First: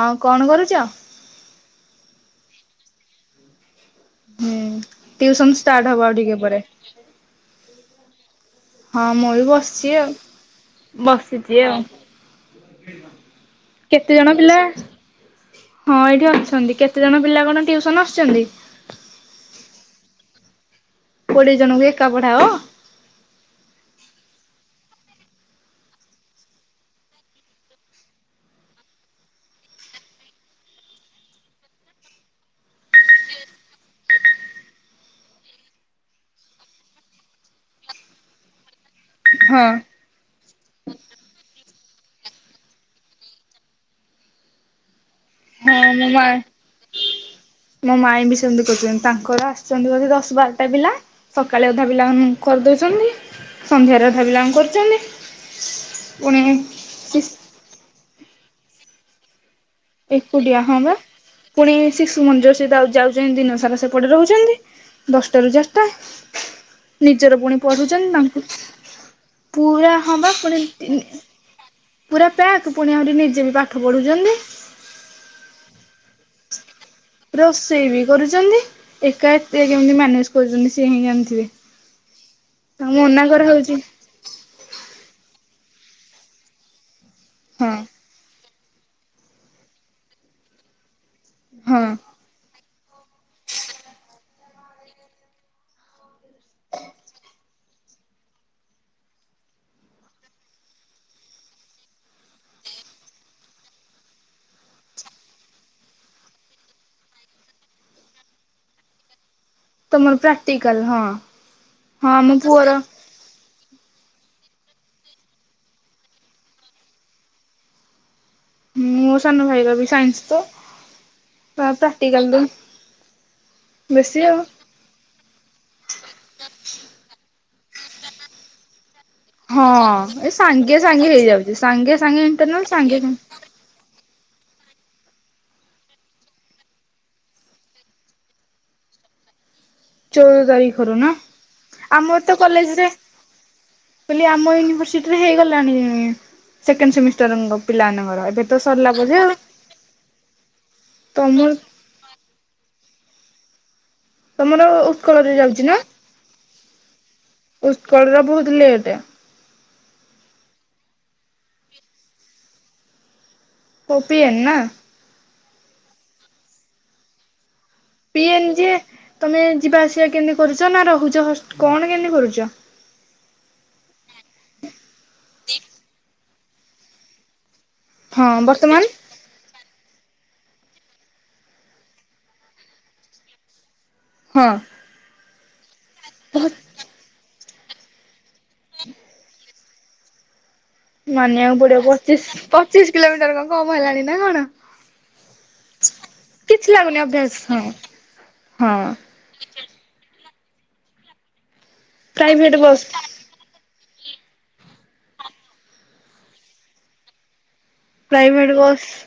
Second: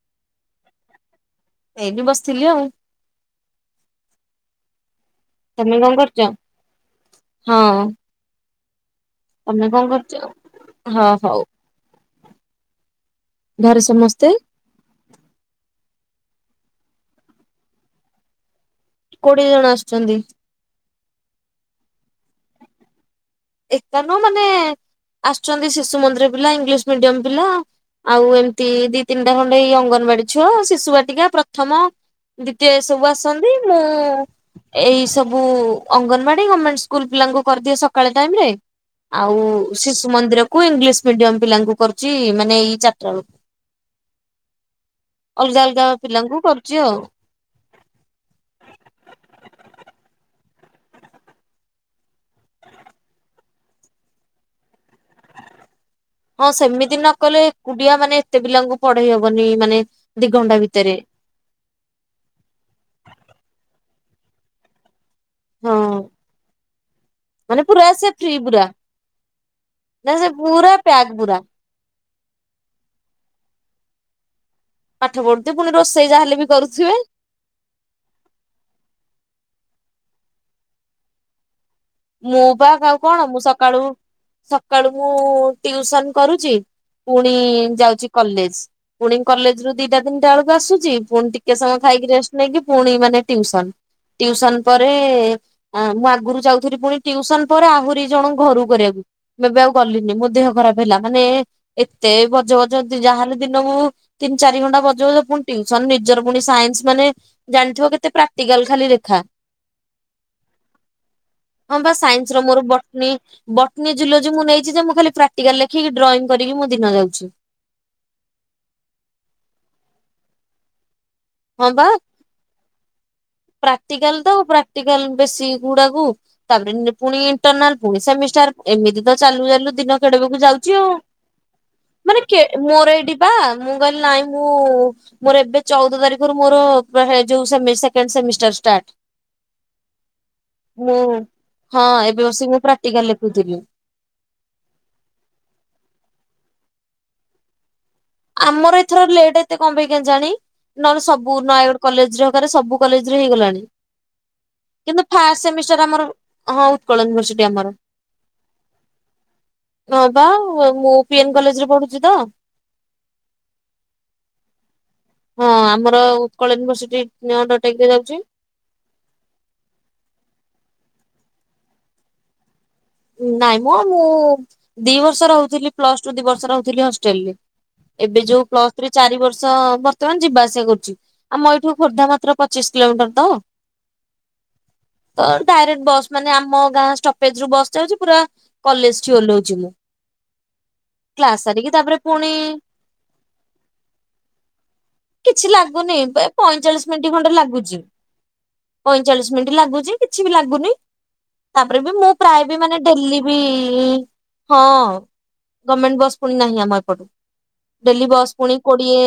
ହଁ କଣ କରୁଛ? ଏଇଠି ବସିଥିଲି ଆଉ। ହୁଁ। ଟିଉସନ ତମେ ଷ୍ଟାର୍ଟ କଣ ହବ ଆଉ କରୁଛ? ଟିକେ ପରେ। ହଁ। ହଁ ମୁଁ ବି ତମେ କଣ ବସିଚି ଆଉ କରୁଛ? ହଁ ହଉ ବସିଚି ଆଉ। ଘରେ କେତେ ସମସ୍ତେ ଜଣ ପିଲା। ହଁ ଏଇଠି ଅଛନ୍ତି କେତେଜଣ ପିଲା କଣ ଟିଉସନ ଆସୁଚନ୍ତି। କୋଡିଏ ଜଣ ଆସୁଚନ୍ତି। କୋଡିଏ ଜଣଙ୍କୁ ଏକା ପଢାଅ। ଏକା ନୁହଁ ମାନେ ଆସୁଛନ୍ତି ଶିଶୁ ମନ୍ଦିର ପିଲା ଇଂଲିଶ ମିଡିୟମ ପିଲା। ଆଉ ଏମତି ଦି ତିନିଟା ଖଣ୍ଡେ ଏଇ ଅଙ୍ଗନବାଡି ଛୁଆ ଶିଶୁ ବାଟିକା ପ୍ରଥମ ଦ୍ୱିତୀୟ ସବୁ ଆସନ୍ତି ମୁଁ। ଏଇ ସବୁ ଅଙ୍ଗନବାଡି ଗମେଣ୍ଟ ସ୍କୁଲ ପିଲାଙ୍କୁ କରିଦିଏ ସକାଳେ ଟାଇମରେ ଆଉ ହଁ ଶିଶୁ ମନ୍ଦିରକୁ ଇଂଲିଶ ମିଡିୟମ ପିଲାଙ୍କୁ କରୁଚି ମାନେ ଏଇ ଚାରିଟାବେଳକୁ। ଅଲଗା ଅଲ ଆମ ମାଇଁ ମୋ ମାଇଁ ବି ସେମିତି କରୁଛନ୍ତି। ତାଙ୍କର ଆସୁଛନ୍ତି ବୋଧେ ଦଶ ବାରଟା ପିଲା। ସକାଳେ ଅଧା ପିଲାମାନଙ୍କୁ କରିଦଉଛନ୍ତି। ସନ୍ଧ୍ୟାରେ ଅଧା ପିଲାଙ୍କୁ କରୁଛନ୍ତି। ପୁଣି ହଁ ସେମିତି ନ ସି କଲେ ଏକୁଟିଆ ମାନେ ଏତେ ପିଲାଙ୍କୁ ପଢେଇ ହବନି। ମାନେ ଦି ଘଣ୍ଟା ଏକୁଟିଆ ହଁ ଭିତରେ ବା। ପୁଣି ଶିଶୁମନ୍ଦିର ସେ ଯାଉ-ଯାଉଛନ୍ତି। ଦିନ ସାରା ସେପଟେ ରହୁଛନ୍ତି। ଦଶଟାରୁ ହଁ ଚାରିଟା। ନିଜର ପୁଣି ମାନେ ପୁରା ସେ ପଢୁଛନ୍ତି। ଫ୍ରି ତାଙ୍କୁ ପୁରା ପୁରା ନା ହଁ ସେ ବା। ପୁଣି ପୁରା ପ୍ୟାକ୍ ତିନି ପୁରା ପୁରା ପ୍ୟାକ୍। ପୁଣି ଆହୁରି ନିଜେ ବି ପାଠ ପଢୁଛନ୍ତି। ପାଠ ପଢୁଥିବେ। ପୁଣି ରୋଷେଇ ଯାହାହେଲେ ବି କରୁଥିବେ। ରୋଷେଇ ବି କରୁଛନ୍ତି। ଏକା ଏତେ କେମିତି ମ୍ୟାନେଜ କରୁଛନ୍ତି, ସିଏ ହିଁ ଜାଣିଥିବେ। ମୁଁ ପା ତାଙ୍କୁ ଆଉ ମନା କ-କଣ ମୁଁ କରାହଉଛି। ସକାଳୁ ସକାଳୁ ମୁଁ ଟିଉସନ କରୁଚି। ପୁଣି ହଁ ଯାଉଚି କଲେଜ। ପୁଣି କଲେଜରୁ ଦିଟା ତିନିଟା ବେଳକୁ ଆସୁଚି। ପୁଣି ଟିକେ ସମୟ ହଁ ଖାଇକି ରେଷ୍ଟ୍ ନେଇକି ପୁଣି ମାନେ ଟିଉସନ୍। ଟିଉସନ୍ ପରେ ମୁଁ ଆଗରୁ ଯାଉ ଥିଲି। ପୁଣି ଟିଉସନ୍ ପରେ ଆହୁରି ଜଣ ଘରୁକୁ କରିବାକୁ। ଏ ଏବେ ଆଉ ଗଲିନି। ମୋ ଦେହ ଖରାପ ହେଲା। ମାନେ ଏତେ ବଜ ବଜ ତୁ ଯାହାହେଲେ ଦିନ କୁ ତିନି ଚାରି ଘଣ୍ଟା ବଜ ବଜ ପୁଣି ତିଉସନ। ନିଜର ପୁଣି ସାଇନ୍ସ ମାନେ ଜାଣିଥିବ କେତେ ପ୍ରାକ୍ଟିକାଲ ଖାଲି ଲେଖା। ତମର ପ୍ରାକ୍ଟିକାଲ। ହଁ। ହଁ ବା ଆମ ସାଇନ୍ସର ମୋର ପୁଅର ବଟ୍ନି ବଟନୀ ଜୁଲୋଜି ମୁଁ ନେଇଛି ଯେ, ମୁଁ ଖାଲି ପ୍ରାକ୍ଟିକାଲ ଲେଖିକି ଡ୍ରଇଂ କରିକି ମୋ ଦିନ ଯାଉଛି। ମୋ ସାନ ଭାଇର ବି ସାଇନ୍ସ ତ। ହଁ ତା ବା ପ୍ରାକ୍ଟିିକାଲତ ପ୍ରାକ୍ଟିକାଲ ତ ପ୍ରାକ୍ଟିକାଲ ବେଶୀ ଗୁଡ଼ାକୁ ତାପରେ, ପୁଣି ଇଣ୍ଟରନାଲ, ପୁଣି ସେମିଷ୍ଟାର। ଏମିତି ତ ଚାଲୁ ହଁ ଚାଲୁ ଦିନ କେଡ଼େ ଏ ବକୁ ସାଙ୍ଗେ ଯାଉଛି ଆଉ। ସାଙ୍ଗେ ହେଇଯାଉଛି ସାଙ୍ଗେ ମାନେ ସାଙ୍ଗେ ଇଣ୍ଟରନାଲ କେ-ମୋର ସାଙ୍ଗେ ଏଇଠି ପା ସାଙ୍ଗେ ମୁଁ କହିଲି ନାଇଁ ମୁଁ ମୋର ଏବେ ଚଉଦ ତାରିଖରୁ ମୋର ପୁରା ହେଇ ଯୋଉ ସେମି ସେକେଣ୍ଡ ସେମିଷ୍ଟାର୍ ଷ୍ଟାର୍ଟ। ଚଉଦ ତାରିଖରୁ ମୁଁ ନା ହଁ ଏବେ ବସିକି ମୁ ପ୍ରାକ୍ଟିକାଲ ଲେଖୁଥିଲି। ହେଲେ ଆମ ୟୁନିଭର୍ସିଟିରେ ହେଇଗଲାଣି ସେକେଣ୍ଡ ସେମିଷ୍ଟାର ପିଲାମାନଙ୍କର। ଏବେ ତ ଆମର ସରିଲା ଏଥର ବୋଧେ ଆଉ ଲେଟ୍ ଏତେ କଣ ପାଇଁ କେଜାଣି ନହେଲେ ସବୁ ତମ ନୟା କଲେଜ ରେ ହେକରେ ସବୁ କଲେଜ ରେ ହେଇଗଲାଣି। [inaudible] ତମର କିନ୍ତୁ ଉତ୍କଳରେ ଫାଷ୍ଟ ଯାଉଛି ନା ସେମିଷ୍ଟାର ଆମର ହଁ ଉତ୍କଳ ୟୁନିଭରସିଟି ଆମର। ଉତ୍କଳରେ ବହୁତ ଲେଟେ। [inaudible] ହଁ ବା ମୁଁ ପି ଏମ କଲେଜରେ ପଢୁଛି ତ। କୋପି ଏନ ନା? ହଁ ଆମର ଉତ୍କଳ ୟୁନିଭର୍ର୍ସିଟି ଅଣ୍ଡରଟେକରେ ଯାଉଛି। କେମତି ତମେ ଯିବା ଆସିବା କେମିତି କରୁଛ ନା ରହୁଛ ହସ କଣ କେମତି କରୁଛ? ନାଇଁ ମଁ। ମୁଁ ଦି ବର୍ଷ ରହୁଥିଲି। ପ୍ଲସ୍-ଟୁ ଦି ବର୍ଷ ରହୁଥିଲି ହଷ୍ଟେଲରେ। ଏବେ ହଁ ଯୋଉ ବର୍ତ୍ତମାନ ପ୍ଲସ୍-ଥ୍ରି ଚାରି ବର୍ଷ ଚ ବର୍ତ୍ତମାନ ଯିବା ଆସିବା କରୁଛି। ଆମ ଏଇଠୁ ଖୋର୍ଦ୍ଧା ମାତ୍ର ପଚିଶ କିଲୋମିଟର ତ। ହଁ। ତ ଡାଇରେକ୍ଟ ବସ୍ ମାନେ ଆମ ଗାଁ ଷ୍ଟପେଜରୁ ବସ୍ ଯାଉଛି। ପୁରା କଲେଜ ଠି ଓହ୍ଲଉଛି ମୁଁ କ୍ଲାସ ମାନିବାକୁ ସାରିକି ପଡ଼ିବ। ତାପରେ ପୁଣି ପଚିଶ ପଚିଶ କିଲୋମିଟର କଣ କମ ହେଲାଣି ନା କଣ? କିଛି ଲାଗୁନି। ବେ କିଛି ପଇଁଚାଳିଶ ଲାଗୁନି ମିନିଟ୍ ଖଣ୍ଡେ ଅଭ୍ୟାସ ହଁ ଲାଗୁଛି। ହଁ ପଇଁଚାଳିଶ ମିନିଟ ଲାଗୁଛି। କିଛି ବି ଲାଗୁନି। ତାପରେ ବି ମୁଁ ପ୍ରାୟ ପ୍ରାଇଭେଟ ବସ୍ ହେଲିବି ହଁ ଗଭର୍ଣମେଣ୍ଟ ବସ୍ ପୁଣି ନାହିଁ ଆମ ଏପଟେ। ଡେଲି ବସ୍ ପ୍ରାଇଭେଟ ପୁଣି ବସ୍ କୋଡ଼ିଏ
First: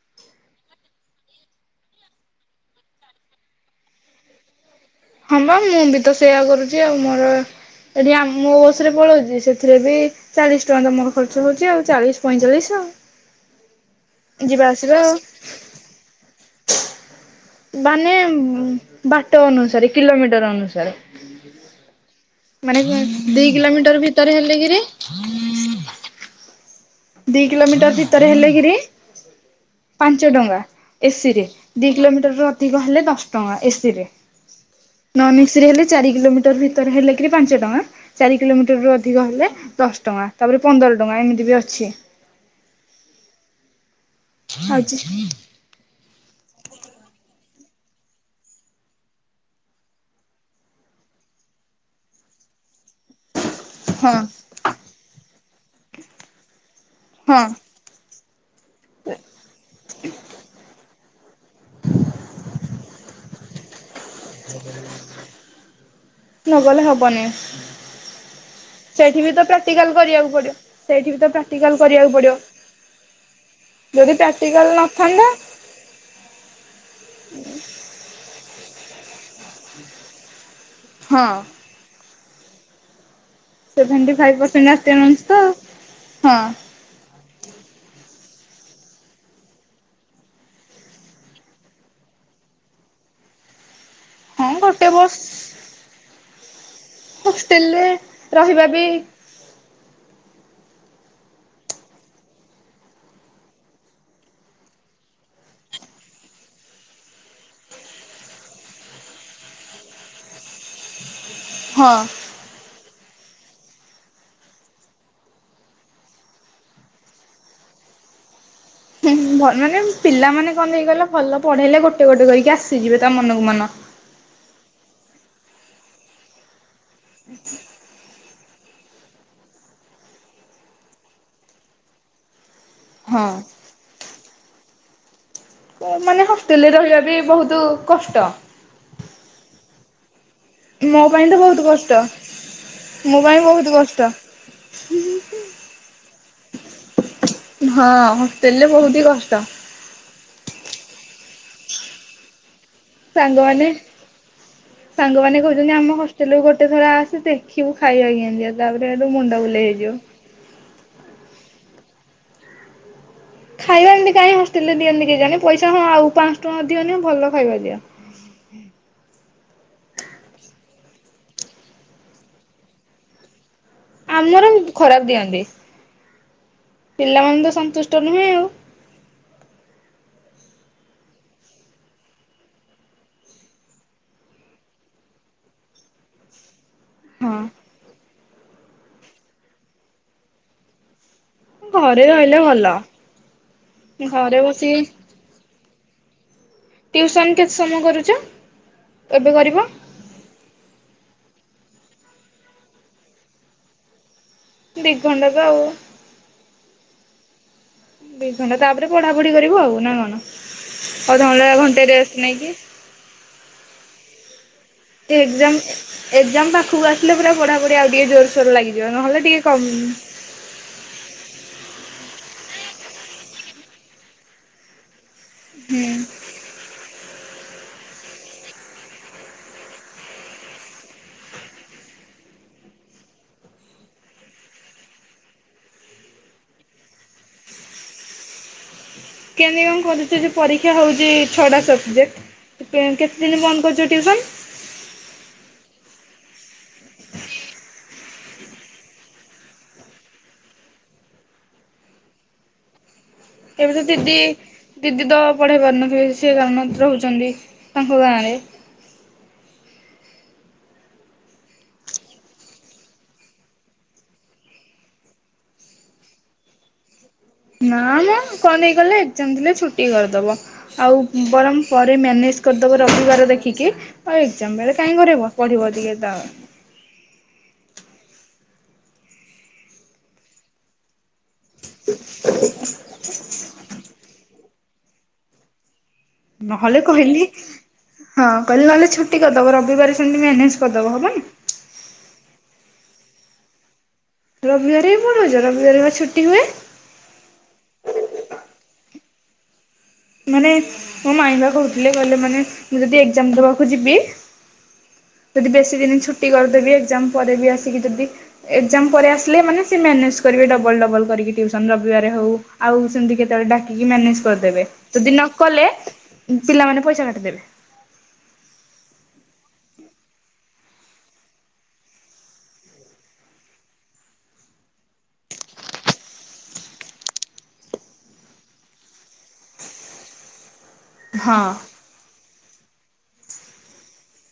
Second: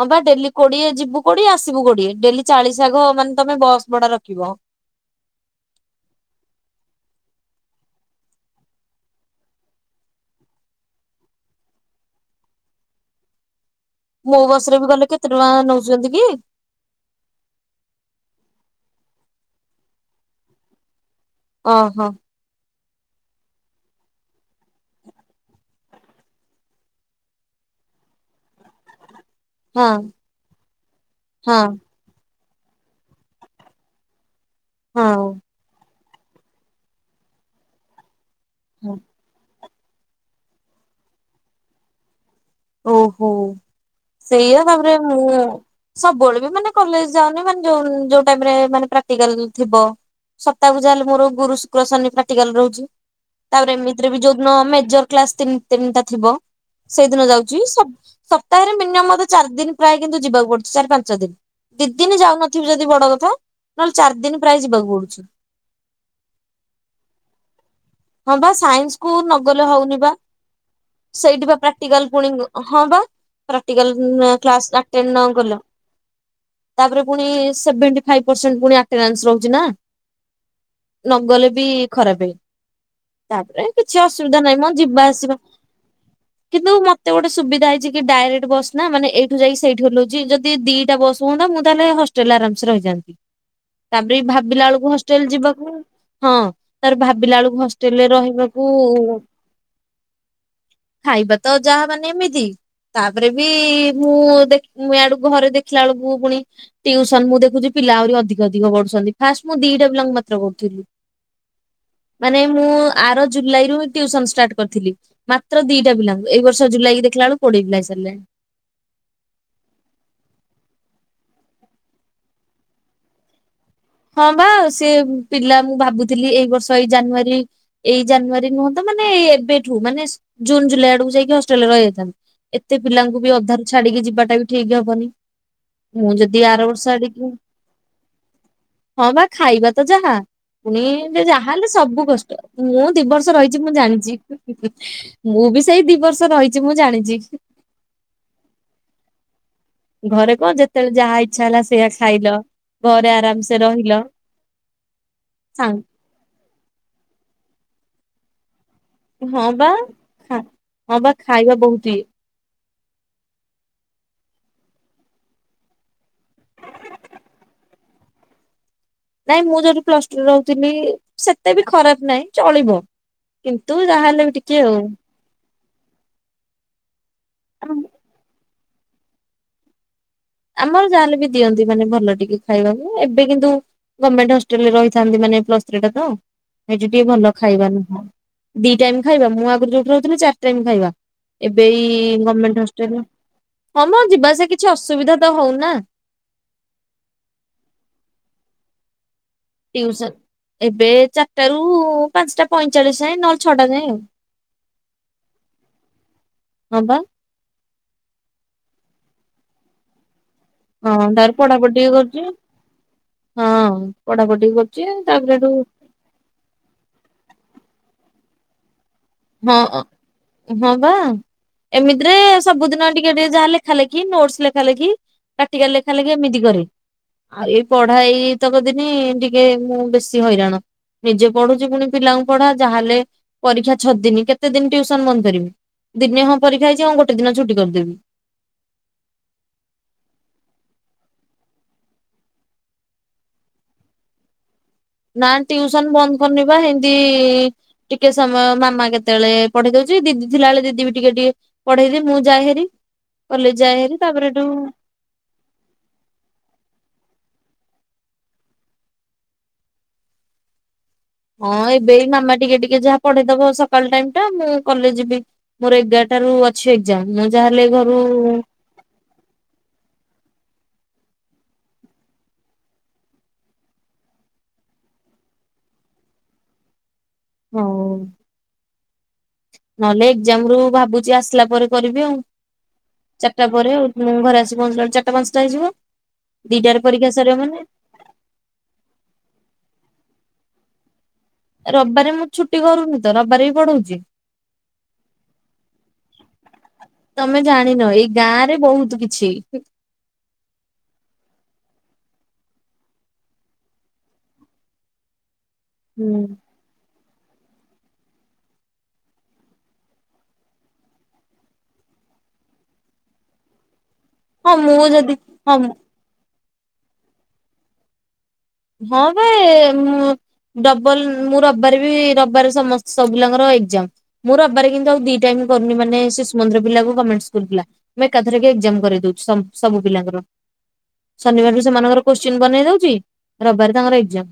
ହଁ ବା ଡେଲି କୋଡ଼ିଏ ଯିବୁ କୋଡ଼ିଏ, ଆସିବୁ କୋଡ଼ିଏ। ଡେଲି ଚାଳିଶ ଆାଗ ମାନେ ତମେ ବସ ଭଡ଼ା ରଖିବ। ହଁ ବା ମୁଁ ବି ତ ସେୟା କରୁଛି ଆଉ। ମୋର ଏଠି ଆ ମୋ ବସ୍ ରେ ପଳଉଛି ସେଥିରେ ବି ଚାଳିଶ ଟଙ୍କା ତ ମୋର ଖର୍ଚ୍ଚ ହଉଛି ଆଉ ଚାଳିଶ ପଇଁଚାଳିଶ ମୋ ଯିବା ବସ୍ ରେ ବି ଆସିବା ଗଲେ ଆଉ କେତେ ଟଙ୍କା ନେଉଛନ୍ତି କି? ମାନେ ବାଟ ଅନୁସାରେ କିଲୋମିଟର ଅନୁସାରେ। ଓହୋ। ମାନେ ଦି କିଲୋମିଟର ଭିତରେ ହେଲେ କିରି ଦିଇ କିଲୋମିଟର ଭି ତରେ ହେଲେ କିରି ହଁ ପାଞ୍ଚ ଟଙ୍କା ଏସି ରେ ହଁ ଦି କିଲୋମିଟର ରୁ ଅ ଧିକ ହେଲେ ଦଶ ଟଙ୍କା ଏସି ରେ ନନ୍ ଏସି ହେଲେ ଚାରି କିଲୋମିଟର ଭିତରେ ହେଲେ କିରି ପାଞ୍ଚ ଟଙ୍କା ଚାରି କିଲୋମିଟରରୁୁ ହଁ। ଅଧିକ ହେଲେ ଦଶ ଟଙ୍କା ତାପରେ ପନ୍ଦର ଟଙ୍କା ଏମିତି ବି ଅଛି। ଓହୋ ସେଇଆ ତାପରେ ଆଉ ମୁଁ ସବୁବେଳେ ବି ମାନେ କଲେଜ ଯାଉନି ମାନେ ଯୋଉ ଯୋଉ ଟାଇମ୍ ରେ ମାନେ ପ୍ରାକ୍ଟଟିକାଲ ଥିବ। ସପ୍ତାହକୁ ଯାହା ହେଲେ ବି ମୋର ଗୁରୁ, ଶୁକ୍ର, ଶନି ପ୍ରାକ୍ଟିକାଲ୍ ରହୁଛି। ତାପରେ ଏମିତିରେ ହଁ ବି ଯୋଉ ଦିନ ମେଜର କ୍ଲାସ୍ ତିନ୍ ତିନଟା ଥିବ, ସେଇଦିନ ହଁ ଯାଉ ସପ୍ ସପ୍ତାହରେ ମିନିମମ୍ ମୋତେ ଚାରି ଦିନ ପ୍ରାୟ କିନ୍ତୁ ଯିବାକୁ ପଡୁଛି ଚାରି ପାଞ୍ଚ ଦିନ। ଦି ଦିନ ଯାଉନଥିବି ଯଦି ବଡ କଥା। ନହେଲେ ଚାରି ଦିନ ପ୍ରାୟ ଯିବାକୁ ପଡୁଛି। ନ ଗଲେ ହବନି। ହଁ ବା ସାଇନ୍ସ କୁ ସେଇଠି ବି ତ ନଗଲେ ପ୍ରାକ୍ଟିକାଲ୍ ହଉନି ବା କରିବାକୁ ପଡିବ। ସେଇଠି ବି ତ ବା ପ୍ରାକ୍ଟିକାଲ୍ ପ୍ରାକ୍ଟିକାଲ କରିବାକୁ ପୁଣି ପଡିବ ହଁ ବା। ପ୍ରାକ୍ଟିକାଲ୍ ଯଦି ପ୍ରାକ୍ଟିକାଲ କ୍ଲାସ ଆଟେଣ୍ଡ ନ ନଥାନ୍ତା କଲେ ତାପରେ ପୁଣି ସେଭେଣ୍ଟି ଫାଇଭ ପର୍ସେଣ୍ଟ ପୁଣି ଆଟେନାନ୍ସ ରହୁ ଛିନା। ନ ହଁ ଗଲେ ବି ଖରାପେ। ତାପରେ କିଛି ସେଭେଣ୍ଟି ଫାଇଭ୍ ଅସୁବିଧା ନାହିଁ ପରସେଣ୍ଟ ମ ଯିବା ଆଟେଣ୍ଡାନ୍ସ ତ ଆସିବା ହଁ କିନ୍ତୁ ମ ତେ ଗୋଟେ ସୁବିଧା ହେଇଛି କି ଡାଇରେକ୍ଟ ବସ୍ ନା ମାନେ ଏଠୁ ଯାଇ ସେଠୁ ଓଲହଉଛି। ଯଦି ଦି ଦିଟା ବସ ହୁଅନ୍ତା ମୁଁ ତାହେଲେ ହଷ୍ ଷ୍ଟେଲ୍ ରେ ଆରାମ ସେ ରହିଯାନ୍ତି। ତାପିରି ହଁ ଭାବିଲା ବେଳକୁ ଗୋଟେ ବର୍ଷ ହଷ୍ଟେଲ ଯିବାକୁ, ହଁ। ତାପରେ ଭାବିଲା ବେଳକୁ ହଷ୍ଟେଲରେ ରହିବାକୁ, ରହିବା ବି ଖାଇବା ତ ଯାହା ମାନେ ଏମିତି ତାପରେ ବି ମୁଁ ଦେଖ୍ ମୁଁ ଆଡ଼କୁ ଘରେ ଦେଖିଲା ବେଳକୁ ପୁଣି ଟ୍ୟୁସନ୍ ମୁଁ ଦେଖୁଛି ପିଲା ଆହୁରି ଅଧିକ ଅଧିକ ବଢୁଛନ୍ତି। ଫାଷ୍ଟ ମୁଁ ଦିଟା ପିଲାଙ୍କୁ ମାତ୍ର କରୁଥିଲି। ହଁ। ମାନେ ମୁଁ ଆର ଜୁଲାଇ ରୁ ଟ୍ୟୁସନ୍ ଷ୍ଟାର୍ଟ କରିଥିଲି ମାତ୍ର ଦିଟା ପିଲାଙ୍କୁ। ଏଇ ବର୍ଷ ଜୁଲାଇ କି ଦେଖିଲା ବେଳକୁ କୋଡ଼ିଏ ପିଲା ହେଇ ସାରିଲେଣି। ହୁଁ ହୁଁ ହୁଁ ଭ ମାନେ ପିଲାମାନେ କ'ଣ ହେଇଗଲା ଭଲ ପଢେଇଲେ ଗୋଟେ ଗୋଟେ କରିକି ଆସିଯିବେ ତା ମନକୁ ମନ। ହଁ ବା ସେ ପିଲା ମୁଁ ଭାବୁଥିଲି ଏଇ ବର୍ଷ ଏଇ ଜାନୁଆରୀ ଏଇ ଜାନୁଆରୀ ନୁହତ ମାନେ ଏବେଠୁ ମାନେ ଜୁନ୍ ଜୁଲାଇ ଆଡକୁ ଯାଇକି ହଷ୍ଟେଲରେ ରହି ଯାଇଥାନ୍ତେ ଏତେ ପିଲାଙ୍କୁ ହଁ ବି ଅଧାରୁ ଛାଡିକି ଯିବାଟା ବି ଠିକ ହବନି। ତ ମୁଁ ମାନେ ଯଦି ହଷ୍ଟେଲ୍ ଆର ରେ ବର୍ଷ ରହିବା ବି ଆଡିକି ବହୁତ କଷ୍ଟ। ହଁ ବା ଖାଇବା ତ ଯାହା। ପୁଣି ମୋ ପାଇଁ ତ ବହୁତ ଯାହାହେଲେ ସବୁ କଷ୍ଟ ମୁଁ ଦି ମୋ ବର୍ଷ ପାଇଁ ରହିଛି ବହୁତ ମୁଁ କଷ୍ଟ ଜାଣିଛି। ମୁଁ ବି ସେଇ ଦି ବର୍ଷ ରହିଛି ମୁଁ ଜାଣିଛି। ହଁ ହଷ୍ଟେଲରେ ବହୁତି କଷ୍ଟ। ଘରେ କ'ଣ ଯେତେବେଳେ ଯାହା ଇଚ୍ଛା ହେଲା ସେଇଆ ଖାଇଲ। ଘରେ ଆରାମ ସେ ସାଙ୍ଗମାନେ ରହିଲ ସାଙ୍ଗମାନେ କହୁଛନ୍ତି ସାଙ୍ଗ ଆମ ହଷ୍ ତେଲକୁ ଗୋଟେ ଥର ଆସେ ଦେଖିବୁ ଖାଇବା କେମିତିଆ ତାପରେ ଏଠୁ ମୁଣ୍ଡ ବୁଲେଇ ବା ହେଇଯିବ। ହଁ, ହଁ ବା ଖାଇବା ବହୁତ ଇଏ। ଖାଇବା ଏମତି କାହିଁକି ହଷ୍ଟେଲ ରେ ଦିଅନ୍ତି କେଜାଣି ପଇସା ହଁ ଆଉ ପାଁଶହ ଟଙ୍କା ଅଧିକ ନିଅ ଭଲ ଖାଇବା ଦିଅ। ନାଇଁ ମୁଁ ଯୋଉଠି ପ୍ଲସ୍ ଟୁ ରେ ରହୁଥିଲି ସେତେ ବି ଖରାପ ନାହିଁ ଚଳିବ। କିନ୍ତୁ ଯାହାହେଲେ ବି ଆମର ଟିକେ ଆଉ। ଖରାପ ଦିଅନ୍ତି। ପିଲାମାନେ ତ ସନ୍ତୁଷ୍ଟ ନୁହେଁ ଆଉ। ଆମର ଯାହାହେଲେ ବି ଦିଅନ୍ତି ମାନେ ଭଲ ଟିକେ ଖାଇବାକୁ ଏବେ କିନ୍ତୁ ଗମେଣ୍ଟ ହଷ୍ଟେଲରେ ରହିଥାନ୍ତି ମାନେ ପ୍ଲସ୍ ଥ୍ରୀ ଟା ତ। ସେଇଠି ଟିକେ ଭଲ ହଁ ଖାଇବା ନୁହଁ। ଦି ଟାଇମ୍ ଖାଇବା ମୁଁ ଆଗରୁ ଯୋଉଠି ରହୁଥିଲି ଚାରି ଟାଇମ୍ ଖାଇବା। ଏବେ ଘରେ ଏଇ ରହିଲେ ଗମେଣ୍ଟ ଭଲ ହଷ୍ଟେଲରେ‌, ହଁ ମ ଯିବା ଘରେ ଆସିବା କିଛି ବସିକି ଅସୁବିଧା ତ ହଉନା। ଟ୍ୟୁସନ୍ କେତେ ସମୟ କରୁଛ? ଏବେ କରିବ? ଟ୍ୟୁସନ୍ ଏବେ ଚାରିଟା ରୁ ପାଞ୍ଚଟା ପଞ୍ଚଚାଳିଶି ଯାଏ ନହେଲେ ଛଅଟା ଯାଏ ଆଉ। ଦି ଘଣ୍ଟା ତ ଆଉ। ହଁ ବା। ଦି ଘଣ୍ଟା ତାପରେ ପଢାପଢି କରିବ ଆଉ ନା କ'ଣ? ହଁ ତାପରେ ଅଧଘଣ୍ଟା ପଢାପଢି ଘଣ୍ଟେ ଟିକେ କରୁଛି ରେଷ୍ଟ ନେଇକି। ହଁ, ପଢାପଢି ଟିକେ କର୍ ଟିକେ ଏକ୍ସାମ୍ ଏକ୍ସାମ୍ ପାଖକୁ ଆସିଲେ ପୁରା ପଢା ପଢି ଆଉ ଟିକେ ଜୋର ସୋର ଲାଗିଯିବ ନହେଲେ ଟିକେ କମ ହୁଁ ହଁ, ହଁ ବା। ଏମିତିରେ ସବୁଦିନ ଟିକେ ଟିକେ ଯାହା ଲେଖା ଲେଖି ନୋଟ୍ସ୍ ଲେଖା ଲେଖି ପ୍ରାକ୍ଟିକାଲ ଲେଖା ଲେଖି ଏମିତି କରେ। ଆଉ ଏଇ ପଢା ଏଇ କେତକଦିନି ଟିକେ ମୁଁ ବେଶୀ ହଇରାଣ। ନିଜେ ପଢୁଛି ପୁଣି ପିଲାଙ୍କୁ ପଢା ଯାହାହେଲେ ପରୀକ୍ଷା ଛଅ ଦିନି କେତେ ଦିନି ଟିଉସନ ବନ୍ଦ କରିବି ଦିନେ ହଁ ପରୀକ୍ଷା ହେଇଛି ଆଁ ଗୋଟେ ଦିନ ଛୁଟି କରିଦେବି। କେମିତି କଣ କରୁଛ ଯେ ପରୀକ୍ଷା ହଉଛି ଛଅଟା ସବଜେକ୍ଟ। କେ କେତେ ଦିନ ବନ୍ଦ କରୁଛ ଟିଉସନ। ନା ଟିଉସନ ବନ୍ଦ କରିନି ବା ଏମତି ଟିକେ ସମୟ ମାମା କେତେବେଳେ ପଢେଇ ଦଉଛି ଦିଦି ଥିଲା ବଳେ ଦିଦି ବି ଟିକେ ଟିକେ ପଢେଇଦି ମୁଁ ଯାଏ ହେରି କଲେଜ ଏବେ ଯା ତ ହେରି ଦିଦି ତାପରେ ଏଠୁ ଦିଦି ତ ପଢ଼େଇ ପାରୁନଥିବେ ସେ କାରଣ ରହୁଛନ୍ତି ତାଙ୍କ ଗାଁରେ। ହଁ ଏବେ ବି ମାମା ଟିକେ ଟିକେ ଯାହା ପଢେଇଦବ ସକାଳ ଟାଇମ ଟା ମୁଁ କଲେଜ ଯିବି। ମୋର ଏଗାରଟାରୁ ଅଛି ଏକ୍ଜାମ, ମୁଁ ଯାହାହେଲେ ଘରୁ ହିଁ ନେଇଗଲେ। ଏକ୍ଜାମ ଥିଲେ ଛୁଟି କରିଦେବ ଆଉ ବରଂ ପରେ ମ୍ୟାନେଜ୍ କରିଦେବ ରବିବାର ଦେଖିକି। ଆଉ ଏକ୍ଜାମ ବେଳେ କାଇହିଁ କରିବ ପଢିବ ଟିକେ ଦା। ହଉ ନହେଲେ ଏକ୍ଜାମ ରୁ ଭାବୁଛି ଆସ ଆସିଲା ପରେ କରିବି ଆଉ। ଚାରିଟା ପରେ ଆଉ। ମୁଁ ଘରେ ଆସିିକି ପହଞ୍ଚିଲା ବେଳକୁ ଚାରିଟା ପାଞ୍ଚଟା ହେଇଯିବ। ନହେଲେ ଦିଟାରେ ପରୀକ୍ଷା କହିଲି ସରିଥାନ୍ତା। ହଁ କହିଲେ ନହେଲେ ଛୁଟି କରିଦବ ରବିବାର ସେମିତି ମ୍ୟାନେଜେ କରିଦେବ ହେବନି। ରବିବରେ ରେ ମୁଁ ଛୁଟି କରୁନି ତ, ରବିବରେ ବି ପଢ଼ୁଉଚି। ରବିବାର ହି ପୁରୁଛ ରବିବାର ବା ଛୁଟି ହୁଏ। ତମେ ଜାଣିନ ଏଇ ଗାଁ ରେ ବହୁତ କିଛି। ମାନେ ମୋ ମାଇବା କହୁଥିଲେ କହିଲେ ମାନେ ମୁଁ ଯଦି ଏକ୍ଜାମ ଦବାକୁ ଯିବି ଯଦି ବେଶୀ ଦିନ ହୁଁ ଛୁଟି କରିଦେବି ଏକ୍ଜାମ ପରେ ବି ଆସିକି ଯଦି ଏକ୍ସାମ ପରେ ଆସିଲେ ମାନେ ସେ ମାନେଜ କରିବେ ଡବଲ ଡବଲ କରିକି ଟିଉସନ୍ ରବିବାରେ ହଉ ଆଉ ସେମିତି କେତେବେଳେ ଡାକିକି ମ୍ୟାନେଜ ହଁ କରିଦେବେ ମୁଁ ଯଦି ନ ହଁ କଲେ ପିଲାମାନେ ପଇସା କାଟିଦେବେ। ହଁ ପା ଏ ଡବଲ ମୁଁ ରବିବାର ବି ରବିବାର ସମସ୍ତେ ସବୁ ପିଲାଙ୍କର ଏକ୍ଜାମ। ମୁଁ ରବିବାର ରେ କିନ୍ତୁ ଆଉ ଦି ଟାଇମ କରୁ ନାହିଁ ମାନେ ଶିଶୁ ମନ୍ଦିର ପିଲାକୁ ଗଭର୍ଣମେଣ୍ଟ ସ୍କୁଲ ପିଲା। ଆମେ ଏକାଥରେ କେ ଏକ୍ଜାମ କରିଇଦୋଉଚି ସବୁ ପିଲାଙ୍କର। ହଁ ଶନିବାର ର ସେମାନଙ୍କର କୋଶ୍ଚିନ୍ ବନେଇ ଦୋଉଚି, ରବିବାର ତାଙ୍କର ଏକ୍ଜାମ।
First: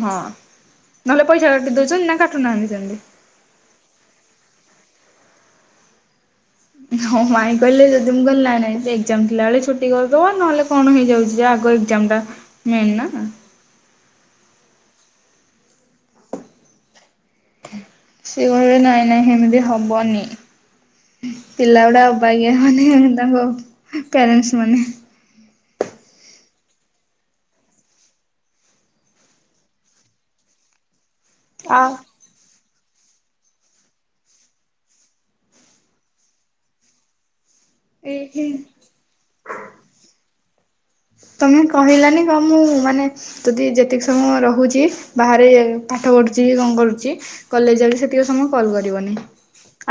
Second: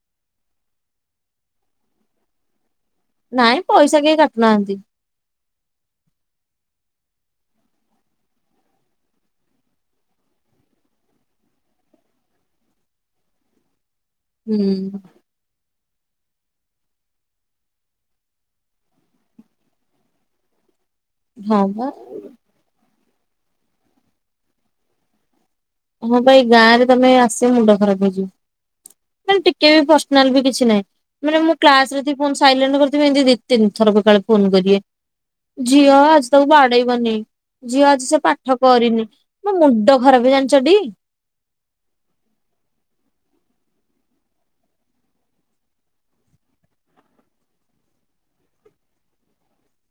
ହଁ ନହେଲେ ପଇସା କାଟି ଦୋଉଛନ୍ତି ନା କାଟୁନାହାନ୍ତି ସେମିତି? ନାଇଁ ପଇସା କେହି କାଟୁନାହାନ୍ତି। ହଁ ମାଇଁ କହିଲେ ଯଦି ମୁଁ କହିଲି ନାଇଁ ନାଇଁ ଏକ୍ଜାମ ଥିଲାବେଳେ ଛୁଟି କରିଦବ ନହେଲେ କଣ ହେଇଯାଉଛି ଯେ ଆଗ ଏକ୍ଜାମ ଟା ମେନ୍ ନା। ହୁଁ। ସେ କହିବେ ନାଇଁ ନାଇଁ ସେମିତି ହବନି ହଁ ବା ପିଲା ଗୁଡା ଅବାଗିଆ ମାନେ ତାଙ୍କ ପ୍ୟାରେଣ୍ଟ ମାନେ। ହଁ ବା ଏଇ ଗାଁ ରେ ତମେ ଆସି ମୁଣ୍ଡ ଖରାପ ହେଇଯିବ। ମାନେ ଟିକେ ବି ପର୍ସନାଲ ବି କିଛି ନାହିଁ ମାନେ ମୁଁ ଆ କ୍ଲାସ୍ ରେ ଥିବି ଫୋନ୍ ସାଇଲେଣ୍ଟ କରିଥିବି ଏମତି ଦି ନି ଥର ବୋକାଳେ ଫୋନ କରିବେ। ଝିଅ ଆଜି ତାକୁ ବାଡେଇ ବନି। ଝିଅ ଆଜି ସେ ଏହେ ପାଠ କରିନି ମୋ ମୁଣ୍ଡ ଖରାପ ଜାଣିଛଟି। ତମେ କହିଲାନି କ ମୁଁ ମାନେ ଯଦି ଯେତିକି ସମୟ ରହୁଛି ବାହାରେ ପାଠ ପଢ଼ୁଛି କି କଣ କରୁଛି। କଲେଜ ଯାଉଛି ସେତିକି ସମୟ କଲ୍ କରିବନି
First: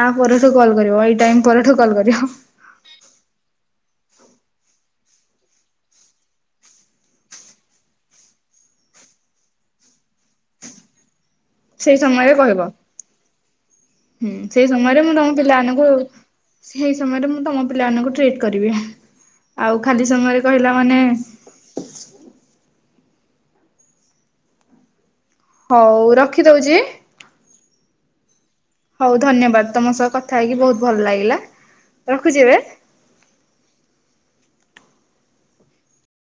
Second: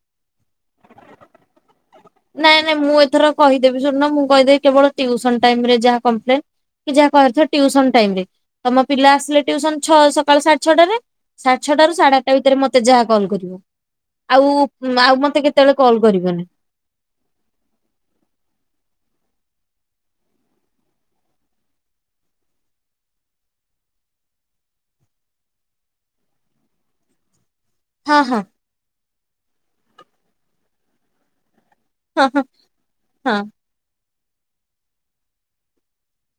ଆ ପରଠୁ କଲ୍ କରିବ ଏଇ ଟାଇମ ପରଠୁ କଲ୍ କରିବ। ନାଇଁ ନାଇ ମୁଁ ଏଥର କହିଦେବି ଶୁଣୁନ ମୁଁ କହିଦେବି କେବଳ ଟିଉସନ ଟାଇମରେ ଯାହା କଂପ୍ଲେନ୍। କି ଯାହା କହିଆର ଥିବ ଟିଉସନ ଟାଇମ ରେ ତମ ପିଲା ଆସିଲେ ଟିଉସନ ଛଅ ସକାଳ ସାଢେ ଛଅଟାରେ ସାଡେ ଛଅ ଟା ସେଇ ରୁ ସମୟରେ ସାଢେଆଠଟା କହିବ ଭିତରେ ମତେ ଯାହା କଲ କରିବ। ହୁଁ ଆଉ ସେଇ ସମୟରେ ମୁଁ ଆଉ ତମ ମତେ କେତେବେଳେ ପିଲାମାନଙ୍କୁ କଲ କରିବେନି। ସେଇ ସମୟରେ ମୁଁ ତମ ପିଲାମାନଙ୍କୁ ଟ୍ରିଟ୍ କରିବି ଆଉ ଖାଲି ସମୟରେ କହିଲା ମାନେ ହଉ ରଖିଦଉଛି। ହଁ ହଁ। ହଉ ଧନ୍ୟବାଦ ତମ ସହ କଥା ହେଇକି ବହୁତ ଭଲ ଲାଗିଲା। ହଁ ହ ରଖୁଛି ଏବେ। ହଁ।